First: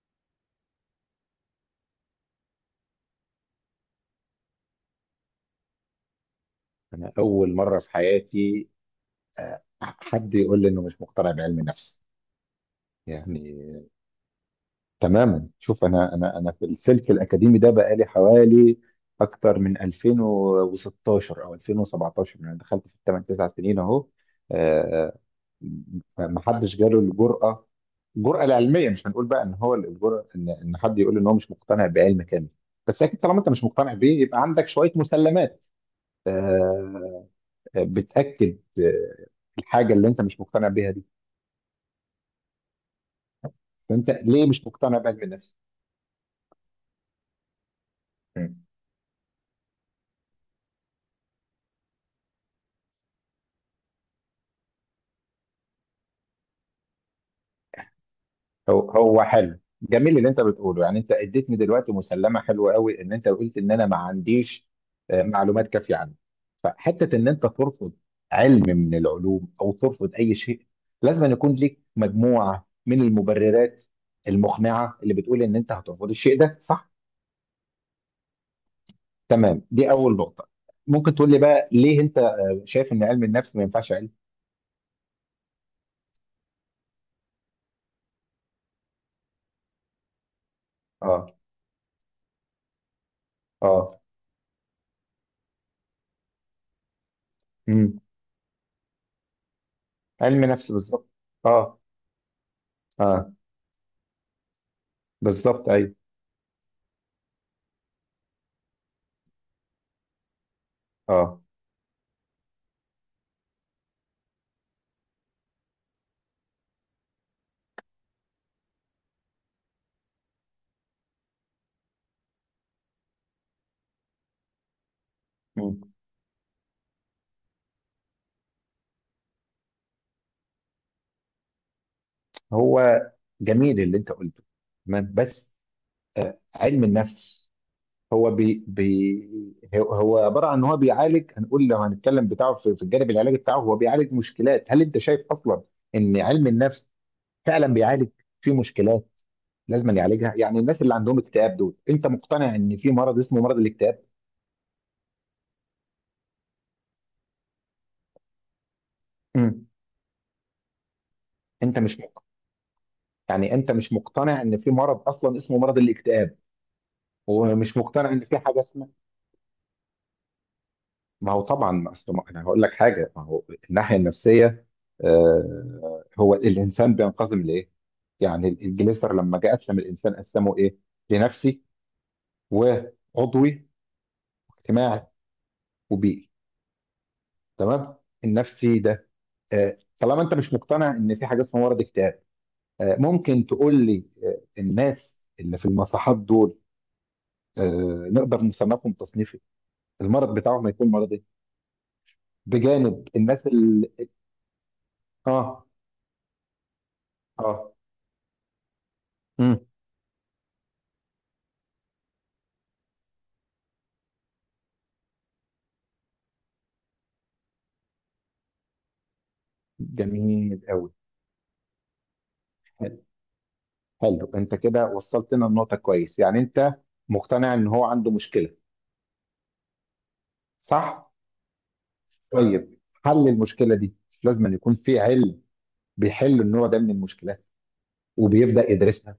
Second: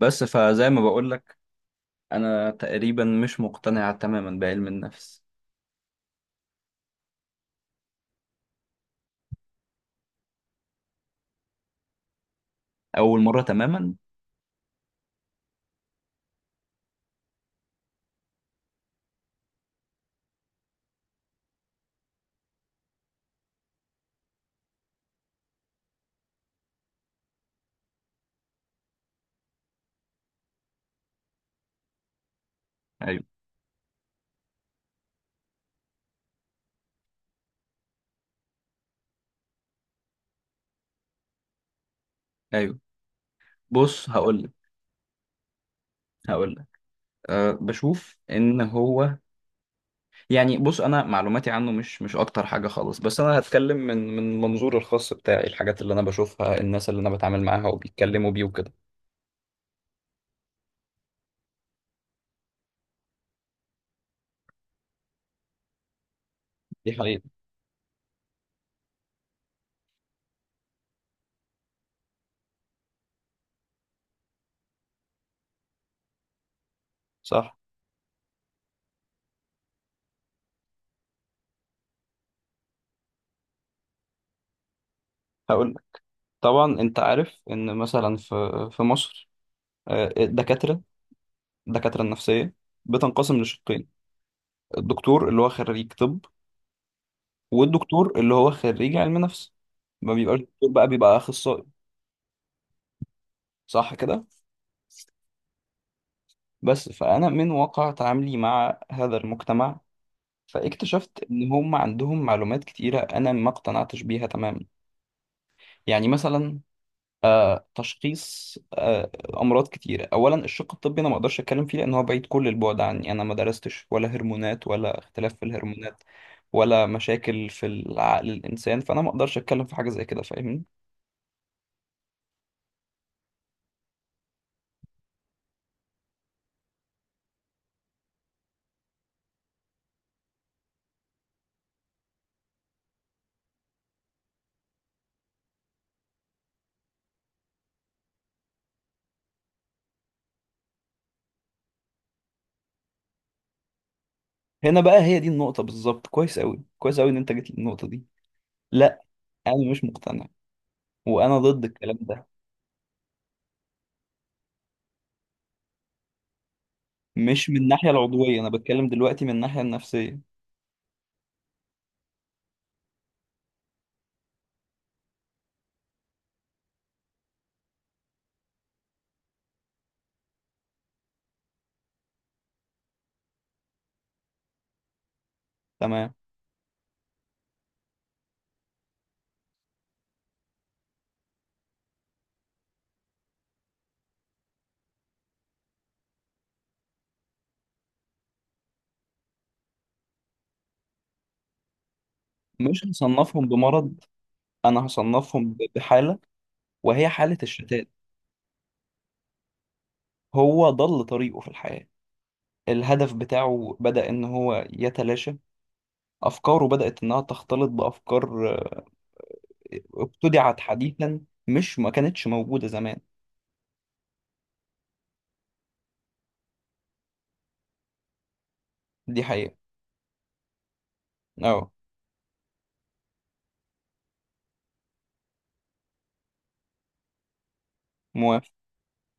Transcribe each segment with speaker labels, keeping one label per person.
Speaker 1: بس فزي ما بقول لك. انا تقريبا مش مقتنع تماما بعلم النفس.
Speaker 2: انا اول مره في حياتي، حد يقول لي انه مش مقتنع بعلم النفس
Speaker 1: اول مره
Speaker 2: يعني.
Speaker 1: تماما.
Speaker 2: تماما، شوف، انا في السلك الاكاديمي ده بقالي حوالي اكتر من 2016 او 2017، يعني دخلت في 8 9 سنين اهو. آه، ما حدش جاله الجرأه العلميه. مش هنقول بقى ان هو الجرأه ان حد يقول ان هو مش مقتنع بعلم كامل، بس اكيد
Speaker 1: ايوه،
Speaker 2: طالما انت مش مقتنع بيه يبقى عندك شويه مسلمات آه، بتاكد الحاجه اللي انت مش مقتنع بيها دي.
Speaker 1: ايوه. بص
Speaker 2: فانت
Speaker 1: هقول
Speaker 2: ليه
Speaker 1: لك.
Speaker 2: مش مقتنع بعلم النفس؟
Speaker 1: هقول لك أه بشوف ان
Speaker 2: مم.
Speaker 1: هو، يعني بص، انا معلوماتي عنه مش اكتر حاجه خالص، بس انا هتكلم من منظور الخاص بتاعي، الحاجات اللي انا بشوفها، الناس اللي انا بتعامل معاها وبيتكلموا بيه وكده.
Speaker 2: هو حلو، جميل اللي انت بتقوله. يعني انت اديتني دلوقتي مسلمه حلوه قوي ان انت قلت ان انا ما عنديش معلومات كافيه عنه.
Speaker 1: دي
Speaker 2: فحته
Speaker 1: حقيقة.
Speaker 2: ان انت ترفض علم من العلوم او ترفض اي شيء، لازم أن يكون ليك مجموعه من المبررات المقنعه اللي بتقول ان انت هترفض الشيء ده، صح؟
Speaker 1: صح.
Speaker 2: تمام، دي اول نقطه. ممكن تقول لي بقى ليه انت شايف ان علم النفس ما ينفعش علم؟
Speaker 1: هقول لك. طبعا انت عارف ان مثلا في مصر، آه، الدكاتره
Speaker 2: اه،
Speaker 1: الدكاتره النفسيه بتنقسم لشقين،
Speaker 2: اه،
Speaker 1: الدكتور اللي هو خريج طب،
Speaker 2: امم
Speaker 1: والدكتور اللي هو خريج علم نفس. ما بيبقاش
Speaker 2: علم
Speaker 1: دكتور،
Speaker 2: نفس
Speaker 1: بقى
Speaker 2: بالظبط.
Speaker 1: بيبقى اخصائي،
Speaker 2: اه، اه،
Speaker 1: صح كده.
Speaker 2: بالظبط، ايوه.
Speaker 1: بس فانا من واقع تعاملي مع هذا المجتمع، فاكتشفت
Speaker 2: اه.
Speaker 1: ان هم عندهم معلومات كتيره انا ما اقتنعتش بيها تماما. يعني مثلا تشخيص امراض كتيره. اولا الشق الطبي انا ما اقدرش اتكلم فيه، لان هو بعيد كل البعد عني، انا ما درستش ولا هرمونات ولا اختلاف في
Speaker 2: مم.
Speaker 1: الهرمونات ولا مشاكل في العقل الانسان، فانا ما اقدرش اتكلم في حاجه زي كده، فاهمني؟
Speaker 2: هو جميل اللي انت قلته، تمام، بس علم النفس هو عباره عن ان هو بيعالج. هنقول لو هنتكلم بتاعه في الجانب العلاجي بتاعه، هو بيعالج مشكلات. هل انت شايف اصلا ان علم النفس فعلا بيعالج في مشكلات لازم يعالجها؟ يعني الناس اللي عندهم اكتئاب دول، انت مقتنع ان في مرض اسمه مرض الاكتئاب؟
Speaker 1: هنا بقى هي دي النقطة بالظبط. كويس أوي، كويس أوي إن أنت جيت للنقطة دي. لا،
Speaker 2: امم
Speaker 1: أنا مش مقتنع، وأنا ضد
Speaker 2: انت
Speaker 1: الكلام
Speaker 2: مش
Speaker 1: ده.
Speaker 2: يعني انت مش مقتنع ان في مرض اصلا اسمه مرض الاكتئاب؟
Speaker 1: مش من
Speaker 2: ومش
Speaker 1: الناحية
Speaker 2: مقتنع ان في
Speaker 1: العضوية، أنا
Speaker 2: حاجه
Speaker 1: بتكلم
Speaker 2: اسمها.
Speaker 1: دلوقتي من الناحية النفسية.
Speaker 2: ما هو طبعا، ما أصل ما- انا هقول لك حاجه. ما هو الناحيه النفسيه، هو الانسان بينقسم لايه؟ يعني الجليسر لما جه قسم الانسان قسمه ايه؟ لنفسي، وعضوي، واجتماعي،
Speaker 1: تمام.
Speaker 2: وبيئي، تمام؟ النفسي ده، طالما انت مش مقتنع ان في حاجه اسمها مرض اكتئاب، ممكن تقول لي الناس اللي في المصحات دول نقدر نصنفهم تصنيف، المرض بتاعهم هيكون مرض ايه،
Speaker 1: مش
Speaker 2: بجانب الناس
Speaker 1: هصنفهم بمرض،
Speaker 2: اللي؟
Speaker 1: أنا هصنفهم
Speaker 2: اه،
Speaker 1: بحالة، وهي حالة
Speaker 2: اه،
Speaker 1: الشتات.
Speaker 2: امم
Speaker 1: هو ضل طريقه في الحياة، الهدف بتاعه بدأ إن هو يتلاشى، أفكاره بدأت إنها تختلط بأفكار ابتدعت
Speaker 2: جميل قوي.
Speaker 1: حديثا، مش ما كانتش موجودة زمان.
Speaker 2: حلو، حلو، انت كده وصلت لنا النقطة كويس. يعني انت مقتنع ان هو عنده مشكلة،
Speaker 1: دي حقيقة.
Speaker 2: صح؟
Speaker 1: أه.
Speaker 2: طيب، حل المشكلة دي لازم أن يكون في علم بيحل النوع ده من المشكلات،
Speaker 1: موافق.
Speaker 2: وبيبدأ يدرسها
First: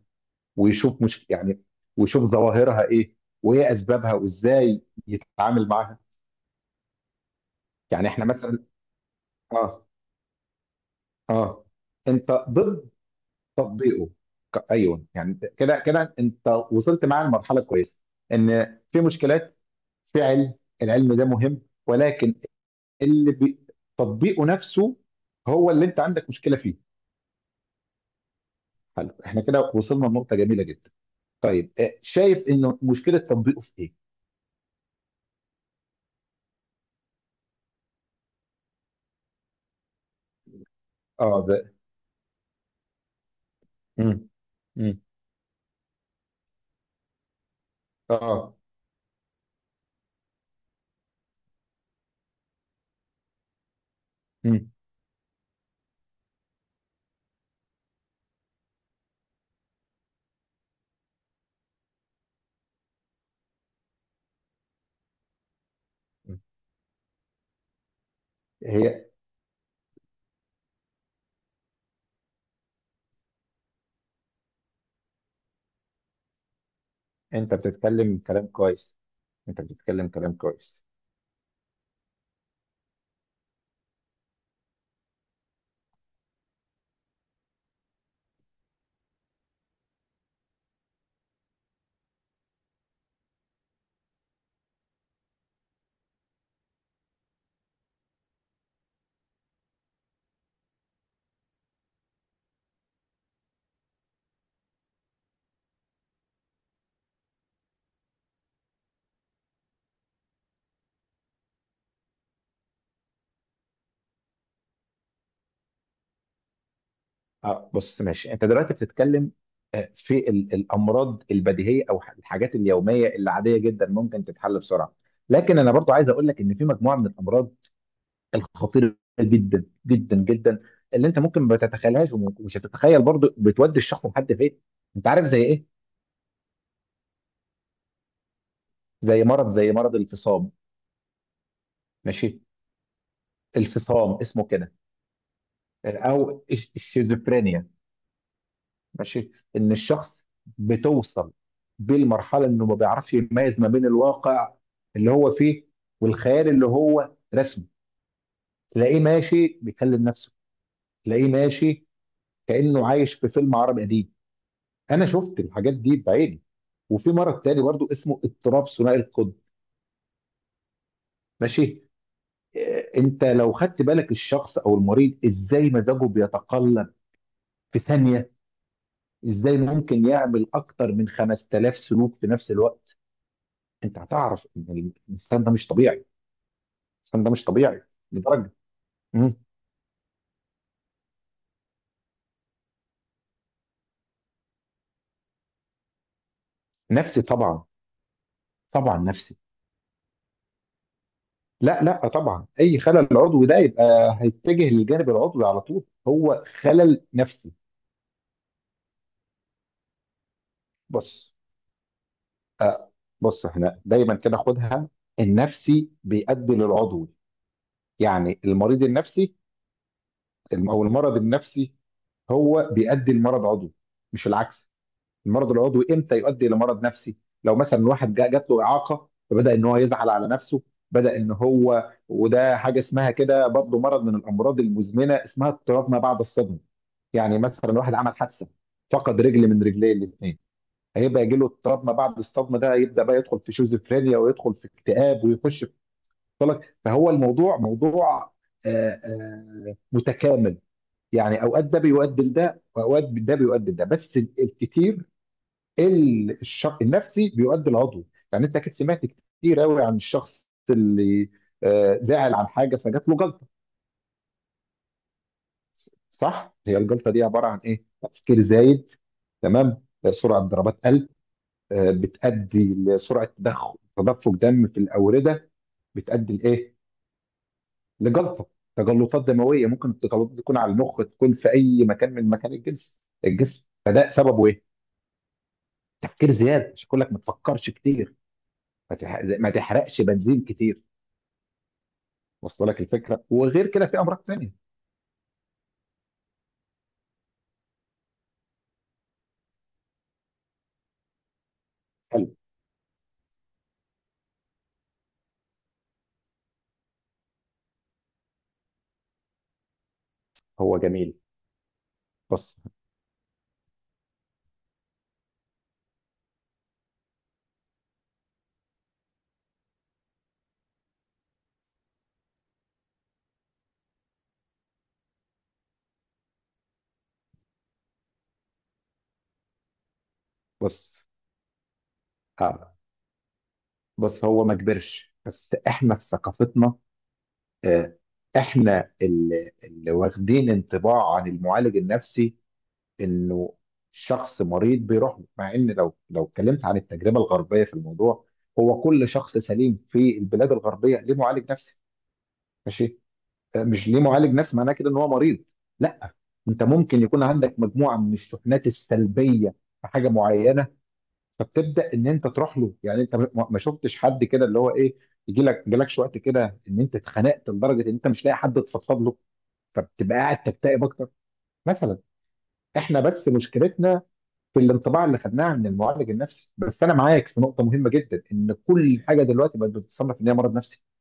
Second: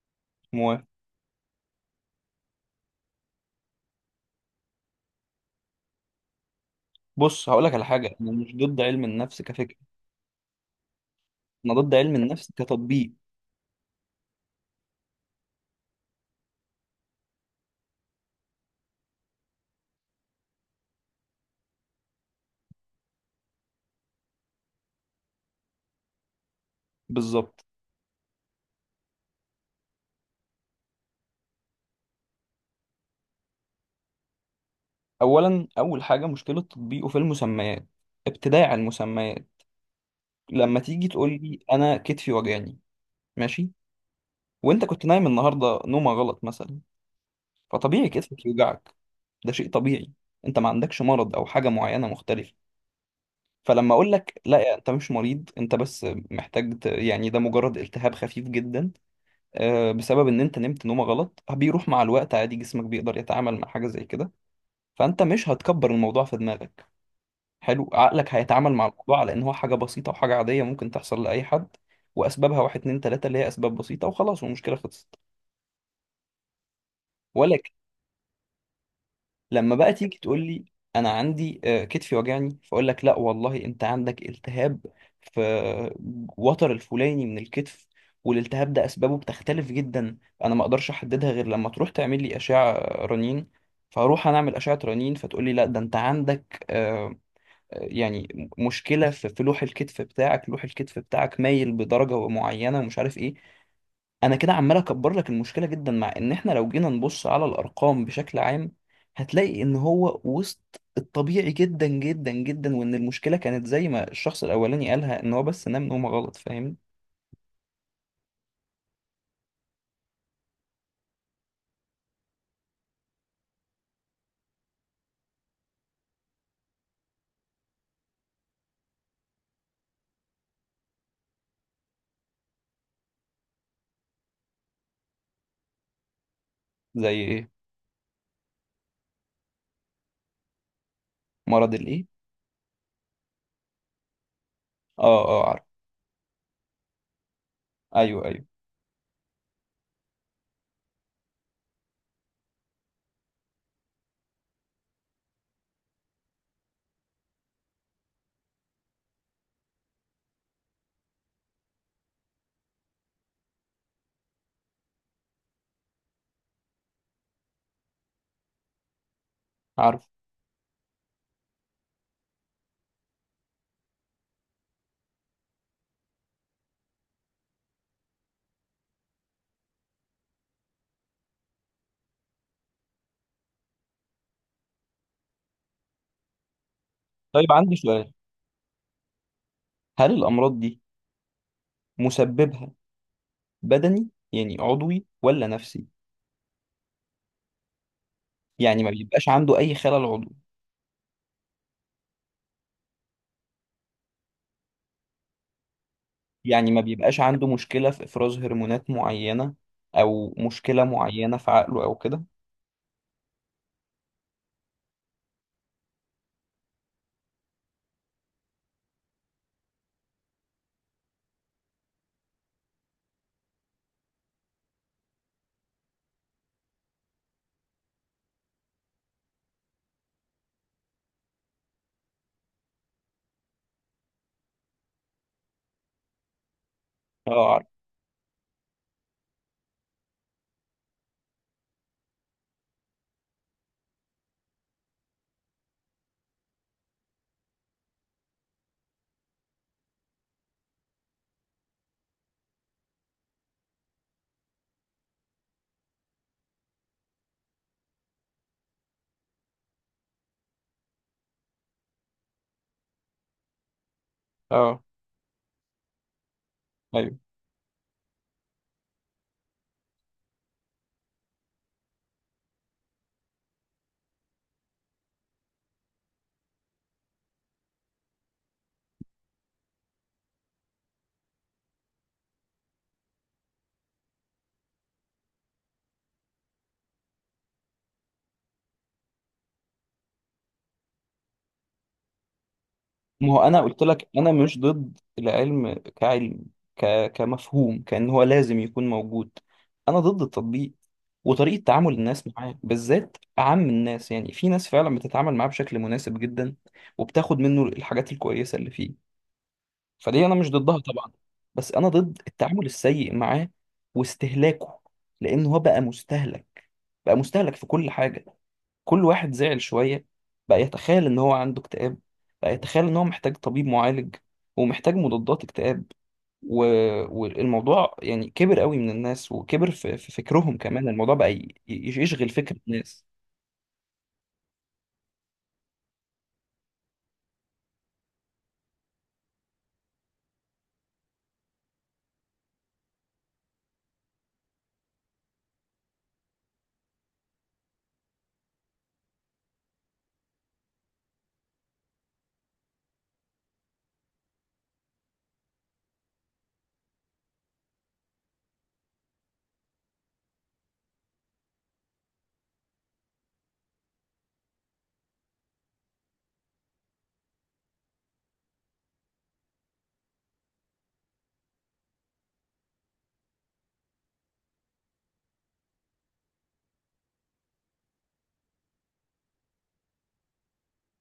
Speaker 1: موافق.
Speaker 2: ويشوف مش يعني ويشوف ظواهرها ايه، وايه اسبابها، وازاي يتعامل معاها.
Speaker 1: بص هقول لك على
Speaker 2: يعني
Speaker 1: حاجه،
Speaker 2: احنا
Speaker 1: انا مش
Speaker 2: مثلا.
Speaker 1: ضد علم النفس كفكره،
Speaker 2: اه، اه،
Speaker 1: انا ضد علم
Speaker 2: انت
Speaker 1: النفس
Speaker 2: ضد
Speaker 1: كتطبيق.
Speaker 2: تطبيقه، ايوه يعني كده كده. انت وصلت معاه لمرحله كويسه، ان في مشكلات، في علم، العلم ده مهم، ولكن اللي بي... تطبيقه نفسه هو اللي انت عندك مشكله فيه.
Speaker 1: بالظبط.
Speaker 2: حلو، احنا كده وصلنا لنقطه جميله جدا. طيب، شايف انه مشكله تطبيقه في ايه؟
Speaker 1: اولا اول حاجه مشكله تطبيقه في المسميات، ابتداع المسميات. لما تيجي تقول
Speaker 2: اه، ده.
Speaker 1: لي انا كتفي وجعني، ماشي،
Speaker 2: مم.
Speaker 1: وانت
Speaker 2: مم.
Speaker 1: كنت نايم النهارده نومه غلط مثلا، فطبيعي كتفك
Speaker 2: اه.
Speaker 1: يوجعك، ده شيء طبيعي، انت ما عندكش مرض او حاجه معينه مختلفه. فلما اقول لك
Speaker 2: مم.
Speaker 1: لا، انت مش مريض، انت بس محتاج يعني ده مجرد التهاب خفيف جدا بسبب ان انت نمت نومه غلط، بيروح مع الوقت عادي، جسمك بيقدر يتعامل مع حاجه زي كده، فانت مش هتكبر الموضوع في
Speaker 2: مم.
Speaker 1: دماغك. حلو، عقلك هيتعامل مع
Speaker 2: هي،
Speaker 1: الموضوع على ان هو حاجه بسيطه وحاجه عاديه ممكن تحصل لاي حد، واسبابها واحد اتنين تلاته، اللي هي اسباب بسيطه وخلاص، والمشكله خلصت.
Speaker 2: انت
Speaker 1: ولكن
Speaker 2: بتتكلم كلام كويس. انت
Speaker 1: لما بقى
Speaker 2: بتتكلم
Speaker 1: تيجي
Speaker 2: كلام
Speaker 1: تقول لي،
Speaker 2: كويس.
Speaker 1: انا عندي كتفي وجعني، فاقول لك لا والله، انت عندك التهاب في وتر الفلاني من الكتف، والالتهاب ده اسبابه بتختلف جدا، انا ما اقدرش احددها غير لما تروح تعمل لي اشعه رنين. فاروح انا اعمل اشعه رنين، فتقول لي لا، ده انت عندك يعني مشكله في لوح الكتف بتاعك، لوح الكتف بتاعك مايل بدرجه معينه ومش عارف ايه. انا كده عمال اكبر لك المشكله جدا، مع ان احنا لو جينا نبص على الارقام بشكل عام هتلاقي ان هو وسط الطبيعي جدا جدا جدا، وان المشكله كانت زي ما الشخص الاولاني قالها، ان هو بس نام نومه غلط، فاهم؟
Speaker 2: اه، بص، ماشي، انت دلوقتي بتتكلم في الامراض البديهيه، او الحاجات اليوميه اللي عاديه جدا ممكن تتحل بسرعه. لكن انا برضو عايز اقول لك ان في مجموعه من الامراض الخطيره جدا جدا جدا اللي انت ممكن ما تتخيلهاش، ومش هتتخيل برضو، بتودي الشخص لحد فين. انت عارف زي ايه؟
Speaker 1: زي ايه؟
Speaker 2: زي مرض الفصام،
Speaker 1: مرض الايه؟
Speaker 2: ماشي؟ الفصام اسمه كده،
Speaker 1: اه، اه عارف.
Speaker 2: او الشيزوفرينيا،
Speaker 1: ايوه، ايوه
Speaker 2: ماشي؟ ان الشخص بتوصل بيه المرحله انه ما بيعرفش يميز ما بين الواقع اللي هو فيه والخيال اللي هو رسمه. تلاقيه ماشي بيكلم نفسه، تلاقيه ماشي كانه عايش في فيلم عربي قديم. انا شفت الحاجات دي بعيني. وفي مرض تاني برضو اسمه اضطراب ثنائي القطب،
Speaker 1: عارف.
Speaker 2: ماشي؟ إيه، انت لو خدت بالك الشخص او المريض ازاي مزاجه بيتقلب في ثانيه، ازاي ممكن يعمل اكتر من 5000 سلوك في نفس الوقت، انت هتعرف ان الانسان ده مش طبيعي. الانسان ده مش
Speaker 1: طيب عندي
Speaker 2: طبيعي
Speaker 1: سؤال،
Speaker 2: لدرجه. مم.
Speaker 1: هل الامراض دي مسببها بدني يعني عضوي ولا نفسي؟
Speaker 2: نفسي طبعا.
Speaker 1: يعني ما
Speaker 2: طبعا
Speaker 1: بيبقاش
Speaker 2: نفسي.
Speaker 1: عنده اي خلل عضوي؟
Speaker 2: لا، لا، طبعا اي خلل عضوي ده يبقى هيتجه للجانب العضوي على طول. هو
Speaker 1: يعني ما
Speaker 2: خلل
Speaker 1: بيبقاش عنده
Speaker 2: نفسي.
Speaker 1: مشكلة في إفراز هرمونات معينة أو مشكلة
Speaker 2: بص،
Speaker 1: معينة في عقله أو كده؟
Speaker 2: آه بص، احنا دايما كده خدها: النفسي بيؤدي للعضوي. يعني المريض النفسي او المرض النفسي هو بيؤدي لمرض عضوي، مش العكس. المرض العضوي امتى يؤدي الى مرض نفسي؟ لو مثلا واحد جات له اعاقه، فبدا ان هو يزعل على نفسه، بدا ان هو، وده حاجه اسمها كده برضه مرض من الامراض المزمنه اسمها اضطراب ما بعد الصدمه.
Speaker 1: اه
Speaker 2: يعني
Speaker 1: عارف.
Speaker 2: مثلا واحد عمل حادثه فقد رجل من رجليه الاثنين، هيبقى يجي له اضطراب ما بعد الصدمه، ده يبدا بقى يدخل في شيزوفرينيا ويدخل في اكتئاب ويخش في طلق. فهو الموضوع موضوع متكامل. يعني اوقات ده بيؤدي لده واوقات ده بيؤدي لده، بس الكتير الشق النفسي بيؤدي العضوي. يعني انت اكيد سمعت كتير قوي عن الشخص اللي زعل عن حاجه فجات له جلطه،
Speaker 1: اه.
Speaker 2: صح؟ هي الجلطه
Speaker 1: أيوه.
Speaker 2: دي عباره عن ايه؟ تفكير زايد، تمام، سرعه ضربات قلب، بتؤدي لسرعه تدفق دم في الاورده، بتؤدي لايه؟ لجلطه، تجلطات دمويه، ممكن التجلطات دي تكون على المخ، تكون في اي مكان من مكان الجسم. فده سببه ايه؟ تفكير زياده، عشان كلك ما تفكرش كتير، ما تحرقش بنزين كتير. وصل لك الفكره؟
Speaker 1: ما هو أنا
Speaker 2: وغير
Speaker 1: قلت
Speaker 2: كده في
Speaker 1: لك،
Speaker 2: امراض
Speaker 1: أنا مش
Speaker 2: تانية.
Speaker 1: ضد العلم كعلم، كمفهوم، كأن هو لازم يكون موجود. أنا ضد التطبيق، وطريقة تعامل الناس
Speaker 2: حلو.
Speaker 1: معاه بالذات أعم الناس. يعني في ناس فعلا بتتعامل معاه بشكل مناسب جدا، وبتاخد منه الحاجات الكويسة اللي فيه، فدي انا مش
Speaker 2: هو
Speaker 1: ضدها طبعا.
Speaker 2: جميل.
Speaker 1: بس انا ضد
Speaker 2: بص،
Speaker 1: التعامل السيء معاه، واستهلاكه، لان هو بقى مستهلك، بقى مستهلك في كل حاجه. كل واحد زعل شويه بقى يتخيل ان هو عنده اكتئاب، بقى يتخيل ان هو محتاج طبيب معالج ومحتاج مضادات اكتئاب و... والموضوع يعني كبر قوي من الناس، وكبر في فكرهم كمان،
Speaker 2: بص،
Speaker 1: الموضوع بقى يشغل فكر
Speaker 2: آه.
Speaker 1: الناس.
Speaker 2: بص هو ما كبرش، بس احنا في ثقافتنا، آه. احنا اللي واخدين انطباع عن المعالج النفسي انه شخص مريض بيروح له. مع ان لو اتكلمت عن التجربه الغربيه في الموضوع، هو كل شخص سليم في البلاد الغربيه ليه معالج نفسي، ماشي؟ مش ليه معالج، ناس، معناه كده ان هو مريض، لا. انت ممكن يكون عندك مجموعه من الشحنات السلبيه في حاجه معينه، فبتبدا ان انت تروح له. يعني انت ما شفتش حد كده، اللي هو ايه، يجي لك جالكش وقت كده ان انت اتخنقت لدرجه ان انت مش لاقي حد تفضفض له، فبتبقى قاعد تكتئب اكتر مثلا. احنا بس مشكلتنا في الانطباع اللي خدناه عن المعالج النفسي. بس انا معاك في نقطه مهمه جدا، ان كل حاجه دلوقتي بقت بتتصنف ان هي مرض نفسي.